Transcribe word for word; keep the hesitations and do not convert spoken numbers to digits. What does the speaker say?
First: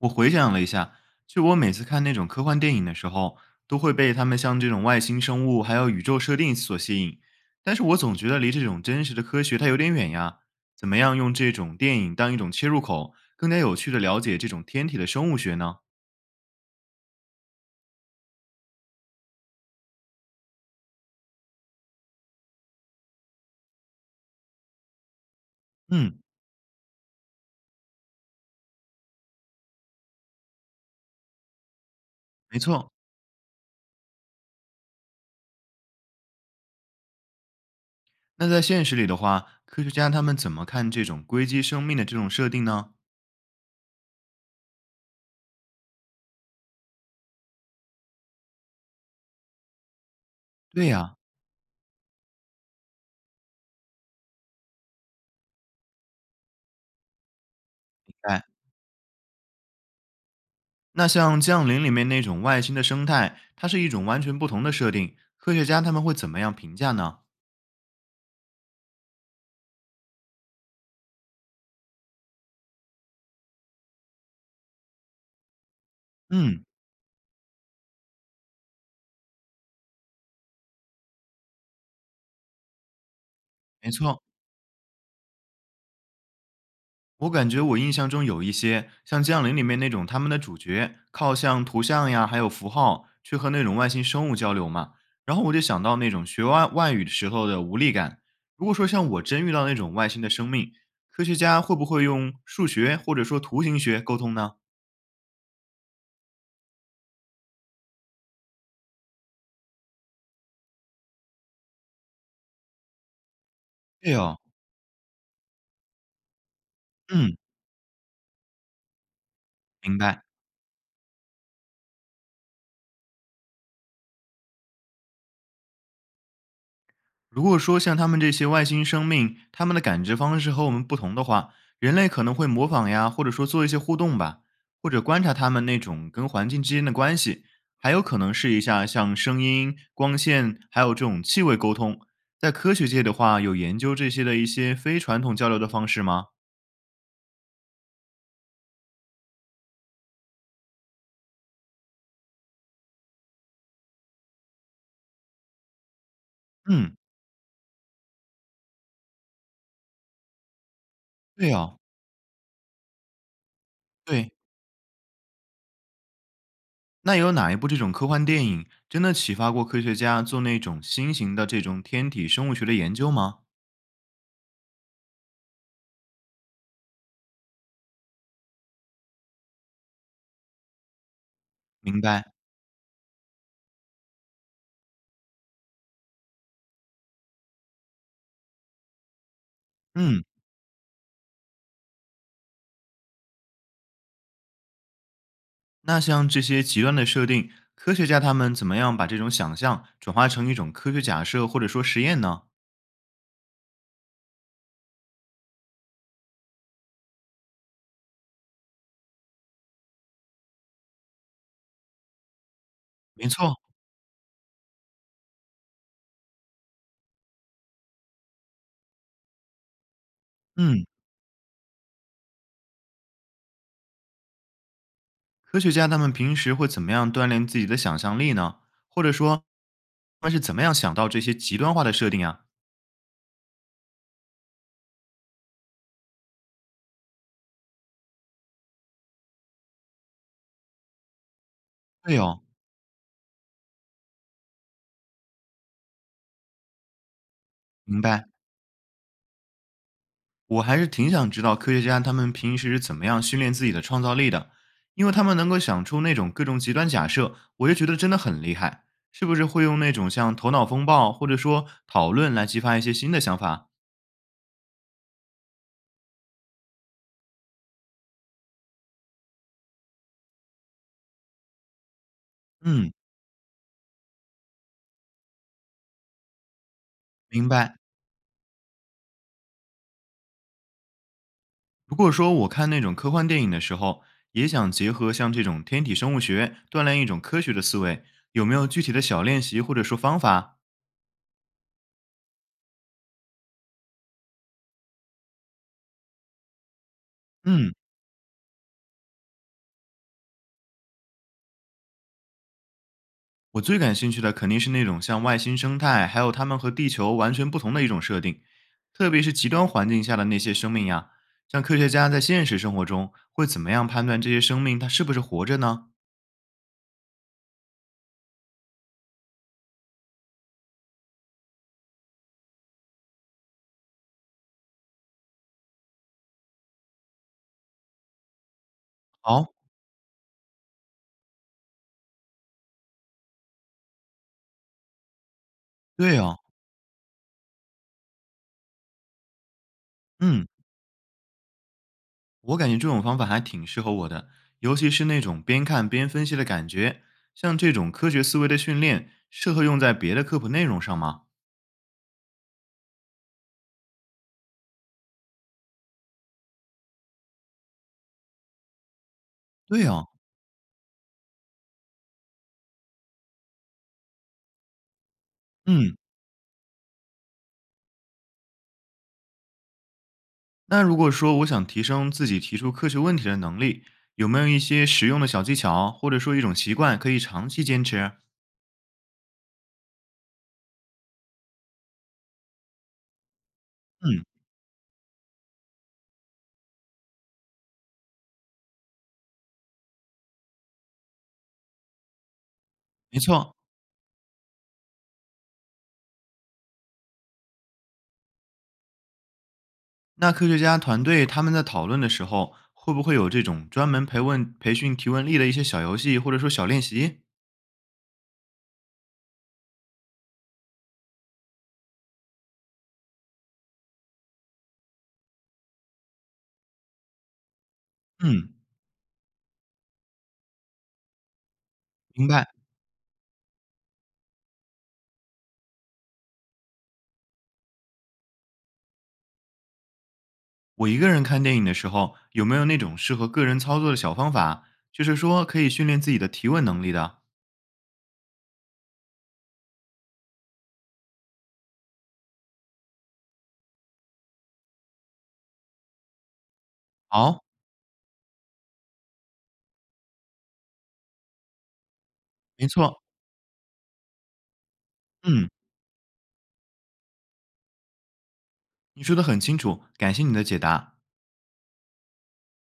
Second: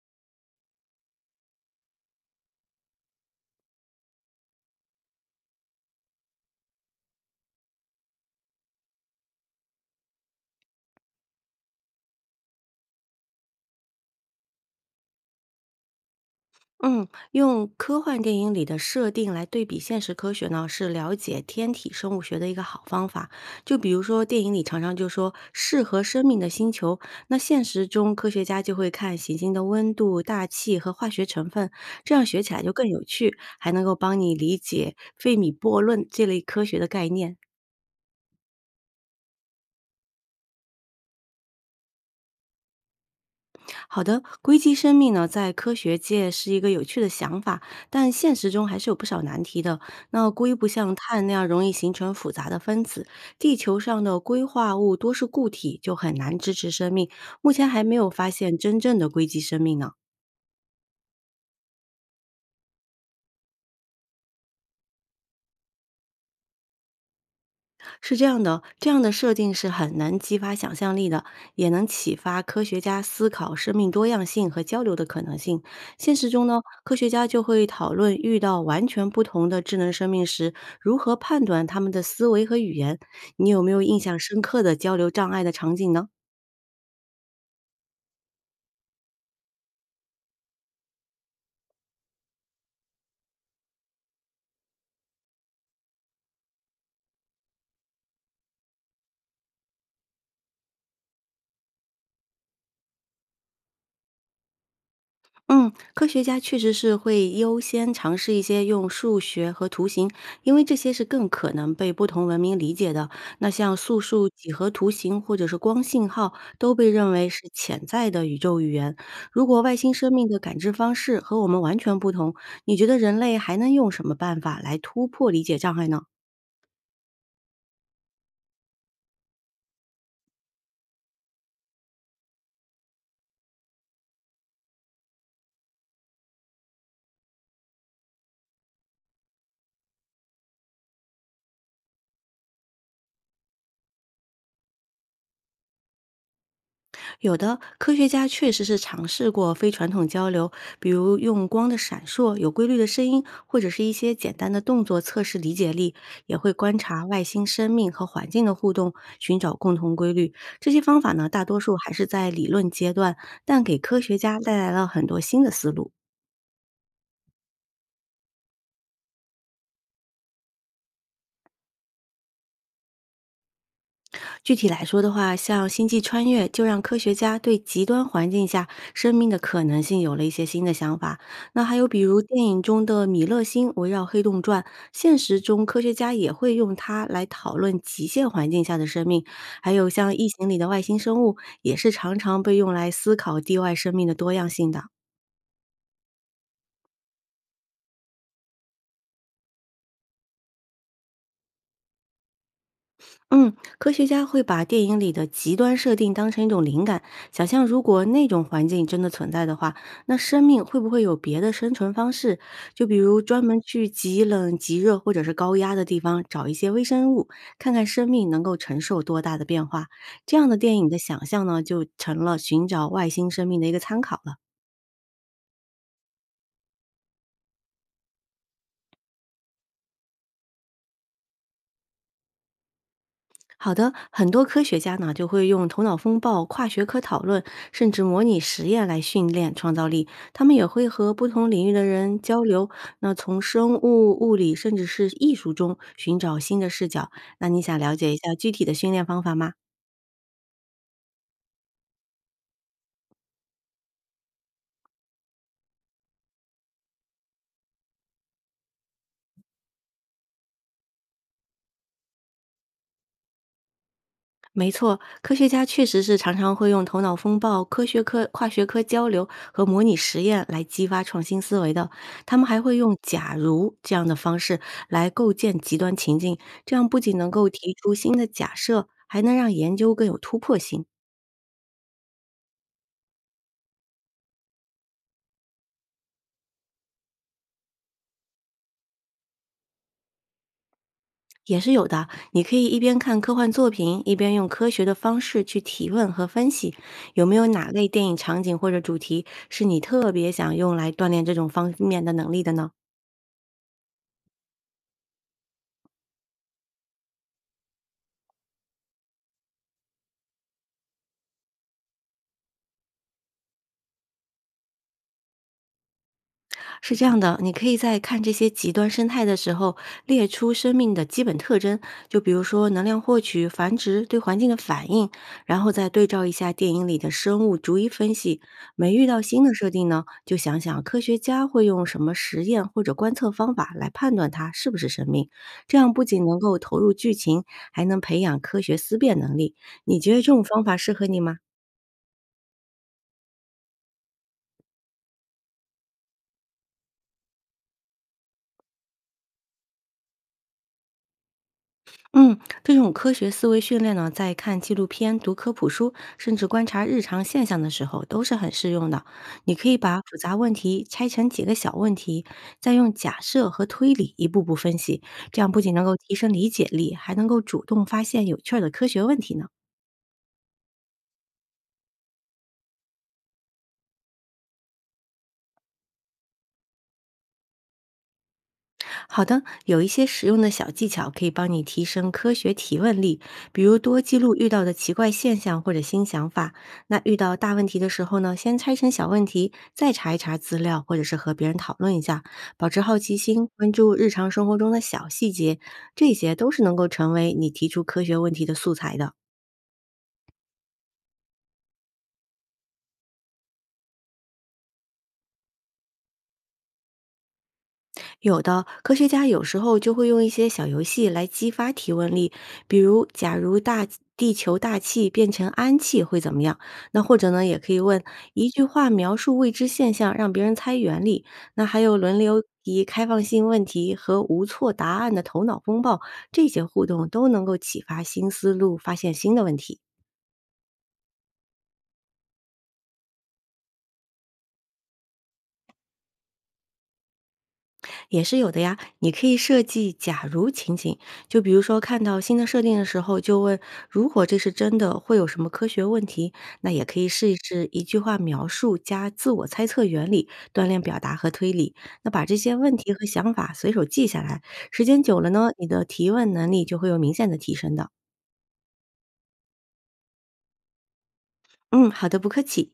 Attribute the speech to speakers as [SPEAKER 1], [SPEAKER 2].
[SPEAKER 1] 我回想了一下，就我每次看那种科幻电影的时候，都会被他们像这种外星生物还有宇宙设定所吸引，但是我总觉得离这种真实的科学它有点远呀。怎么样用这种电影当一种切入口，更加有趣的了解这种天体的生物学呢？
[SPEAKER 2] 嗯，用科幻电影里的设定来对比现实科学呢，是了解天体生物学的一个好方法。就比如说电影里常常就说适合
[SPEAKER 1] 嗯，
[SPEAKER 2] 生命的星球，那现实中科学家就会看行星的温度、大气和化学成分，这样学起
[SPEAKER 1] 没
[SPEAKER 2] 来就更
[SPEAKER 1] 错。
[SPEAKER 2] 有趣，还能够帮你理解费米悖论这类科学的概念。
[SPEAKER 1] 那在现实里的话，科学家他们怎么看这种硅基生命的这种设定呢？
[SPEAKER 2] 好的，硅基生命呢，在科学界是一个有趣的想法，但现实中还是有不少难题的。那硅不
[SPEAKER 1] 对
[SPEAKER 2] 像
[SPEAKER 1] 呀、
[SPEAKER 2] 碳那样容易形成复杂的分子，地球上的硅化物多是固体，就很难支持生命。目前还没有发
[SPEAKER 1] 哎，
[SPEAKER 2] 现真正的硅基生命呢。
[SPEAKER 1] 那像《降临》里面那种外星的生态，它是一种完全不同的设定，科学家他们会怎么样评价呢？
[SPEAKER 2] 是这样的哦，这样的设定是很能激发想象力的，也能启发科学家思考生命多样性和交流的可能性。现实中呢，
[SPEAKER 1] 嗯，
[SPEAKER 2] 科学家就会讨论遇到完全不同的智能生命时，如何判断他们的思维和语言。你有没有
[SPEAKER 1] 没
[SPEAKER 2] 印象
[SPEAKER 1] 错，
[SPEAKER 2] 深刻的交流障碍的场景呢？
[SPEAKER 1] 我感觉我印象中有一些像《降临》里面那种，他们的主角靠像图像呀，还有符号去和那种外星生物交流嘛。然后我就想到那种学外外语的时候的无力感。如果说像我真遇到那种外星的生命，科学家会不会用数学或者说图形学沟通呢？
[SPEAKER 2] 嗯，科学家确实是会优先尝试一些用数学和图形，因为这些是更可能被不同文明理解的。那像素
[SPEAKER 1] 对
[SPEAKER 2] 数、
[SPEAKER 1] 哦，
[SPEAKER 2] 几何图形或者是光信号，都被认为
[SPEAKER 1] 嗯，
[SPEAKER 2] 是潜在的宇宙语言。如果外星
[SPEAKER 1] 明
[SPEAKER 2] 生
[SPEAKER 1] 白。
[SPEAKER 2] 命的感知方式和我们完全不同，你觉得人类还能用什么办法来突破理解障碍呢？
[SPEAKER 1] 如果说像他们这些外星生命，他们的感知方式和我们不同的话，人类可能会模仿呀，或者说做一些互动吧，或者观察他们那种跟环境之间的关系，还有可能试一下像声音、光线，还有这种气味沟通。在科学界的话，有研究这些的一些非传统交流的方式吗？
[SPEAKER 2] 有的科学家确实是尝试过非传统交流，比如用光的闪烁、有规律的声音，或者是一些简单的动作测试理解力，也会观
[SPEAKER 1] 嗯，
[SPEAKER 2] 察外星生命和环境的互动，寻找共同规律。这些方法呢，大
[SPEAKER 1] 对
[SPEAKER 2] 多数
[SPEAKER 1] 哦，
[SPEAKER 2] 还是在理论阶段，但给科学
[SPEAKER 1] 对。
[SPEAKER 2] 家带来了很多新的思路。
[SPEAKER 1] 那有哪一部这种科幻电影真的启发过科学家做那种新型的这种天体生物学的研究吗？
[SPEAKER 2] 具体来说的话，像《星际穿越》就让科学家对极端环境下生命的可能性有了一些新的想法。那还有比
[SPEAKER 1] 明
[SPEAKER 2] 如
[SPEAKER 1] 白，
[SPEAKER 2] 电影中的米勒星围绕黑洞转，现实中科学家也会用它来讨论极限环境下的生命。还有像
[SPEAKER 1] 嗯。
[SPEAKER 2] 《异形》里的外星生物，也是常常被用来思考地外生命的多样性的。
[SPEAKER 1] 那像这些极端的设定，科学家他们怎么样把这种想象转化成一种科学假设或者说实验呢？
[SPEAKER 2] 嗯，科学家会把电影里的极端设定当成一种灵感，想象如果那种环境真的存在的话，那生命会不会有别的生存方式？就比如
[SPEAKER 1] 没
[SPEAKER 2] 专
[SPEAKER 1] 错，
[SPEAKER 2] 门去极冷、极热或者是高压的地方找一些微生物，看看生命能够承受多大的变化。这样的电
[SPEAKER 1] 嗯，
[SPEAKER 2] 影的想象呢，就成了寻找外星生命的一个参考了。
[SPEAKER 1] 科学家他们平时会怎么样锻炼自己的想象力呢？或者说，他们是怎么样想到这些极端化的设定啊？
[SPEAKER 2] 好的，很多科学家呢就会用头脑风暴、跨学科讨论，甚至模拟实验来训练创造力。他们也会和不同领域的
[SPEAKER 1] 对
[SPEAKER 2] 人
[SPEAKER 1] 哦，
[SPEAKER 2] 交流，那从生物、物理，甚至是艺术中寻找新的视角。那你想了
[SPEAKER 1] 明
[SPEAKER 2] 解一
[SPEAKER 1] 白。
[SPEAKER 2] 下具体的训练方法吗？
[SPEAKER 1] 我还是挺想知道科学家他们平时是怎么样训练自己的创造力的，因为他们能够想出那种各种极端假设，我就觉得真的很厉害。是不是会用那种像头脑风暴或者说讨论来激发一些新的想法？
[SPEAKER 2] 没错，科学家确实是常常会用头脑风暴、科学科跨学科交流和模拟实验来激发创新思维的。他们还会
[SPEAKER 1] 嗯，
[SPEAKER 2] 用“假如”这样的方式来构建极端情境，这样不仅能够
[SPEAKER 1] 明
[SPEAKER 2] 提
[SPEAKER 1] 白。
[SPEAKER 2] 出新的假设，还能让研究更有突破性。
[SPEAKER 1] 如果说，我看那种科幻电影的时候，也想结合像这种天体生物学，锻炼一种科学的思维。有没有具体的小练习或者说方法？
[SPEAKER 2] 也是有的，你可以一边看科幻作品，一边用科学的方式去提问和分析。有没有哪
[SPEAKER 1] 嗯，
[SPEAKER 2] 类电影场景或者主题是你特别想用来锻炼这种方面的能力的呢？
[SPEAKER 1] 我最感兴趣的肯定是那种像外星生态，还有它们和地球完全不同的一种设定，特别是极端环境下的那些生命呀。像科学家在现实生活中会怎么样判断这些生命它是不是活着呢？
[SPEAKER 2] 是这样的，你可以在看这些极端生态的时候，列出生命的基本特征，就比如说能量获取、繁殖、对环境的反应，然后再对照一下电影里的生物，逐一分析。没遇到新
[SPEAKER 1] 哦，
[SPEAKER 2] 的设定呢，就想想科学家会用什么实验或者观测方法来判断它是不是生命。这样不
[SPEAKER 1] 对
[SPEAKER 2] 仅能
[SPEAKER 1] 哦，
[SPEAKER 2] 够投入剧情，还能培养科学思辨能力。你觉得这种
[SPEAKER 1] 嗯。
[SPEAKER 2] 方法适合你吗？
[SPEAKER 1] 我感觉这种方法还挺适合我的，尤其是那种边看边分析的感觉。像这种科学思维的训练，适合用在别的科普内容上吗？
[SPEAKER 2] 嗯，这种科学思维训练呢，在看纪录片、读科普书，甚至观察日常现象的时候，都是很适用的。你可以
[SPEAKER 1] 对
[SPEAKER 2] 把
[SPEAKER 1] 哦，
[SPEAKER 2] 复杂问题拆成几个小问题，再用假设和推理一步步分析，这样不仅能
[SPEAKER 1] 嗯。
[SPEAKER 2] 够提升理解力，还能够主动发现有趣儿的科学问题呢。
[SPEAKER 1] 那如果说我想提升自己提出科学问题的能力，有没有一些实用的小技巧，或者说一种习惯可以长期坚持？
[SPEAKER 2] 好的，有一些实用的小技巧可以帮你提升科学提问力，比如多记
[SPEAKER 1] 嗯，
[SPEAKER 2] 录遇到的奇怪现象或者新想法。那遇到大问题的时候呢，先拆成小问题，再查一查资料，或者是和别人讨论一下，保持好奇
[SPEAKER 1] 没
[SPEAKER 2] 心，
[SPEAKER 1] 错。
[SPEAKER 2] 关注日常生活中的小细节，这些都是能够成为你提出科学问题的素材的。
[SPEAKER 1] 那科学家团队他们在讨论的时候，会不会有这种专门培问培训提问力的一些小游戏，或者说小练习？
[SPEAKER 2] 有的科学家有时候就会用一些小游戏来激发提问力，比如，假如大地球大气变成氨气会怎么样？那或者呢，也可以问一
[SPEAKER 1] 嗯，
[SPEAKER 2] 句话描述未知现象，让别人猜原理。那还有轮
[SPEAKER 1] 明
[SPEAKER 2] 流
[SPEAKER 1] 白。
[SPEAKER 2] 提开放性问题和无错答案的头脑风暴，这些互动都能够启发新思路，发现新的问题。
[SPEAKER 1] 我一个人看电影的时候，有没有那种适合个人操作的小方法？就是说可以训练自己的提问能力的。
[SPEAKER 2] 也是有的呀，你可以设计“假如”情景，就比如说看到新的设定的时候，就问如果这是真的，会有什么科学问题？那也可以试一
[SPEAKER 1] 好，
[SPEAKER 2] 试一句话描述加自我猜测原理，锻炼表达和推理。那把这些
[SPEAKER 1] 没
[SPEAKER 2] 问题
[SPEAKER 1] 错，
[SPEAKER 2] 和想法随手记下来，时间久了
[SPEAKER 1] 嗯，
[SPEAKER 2] 呢，你的提问能力就会有明显的提升的。
[SPEAKER 1] 你说的很清楚，感谢你的解答。
[SPEAKER 2] 嗯，好的，不客气。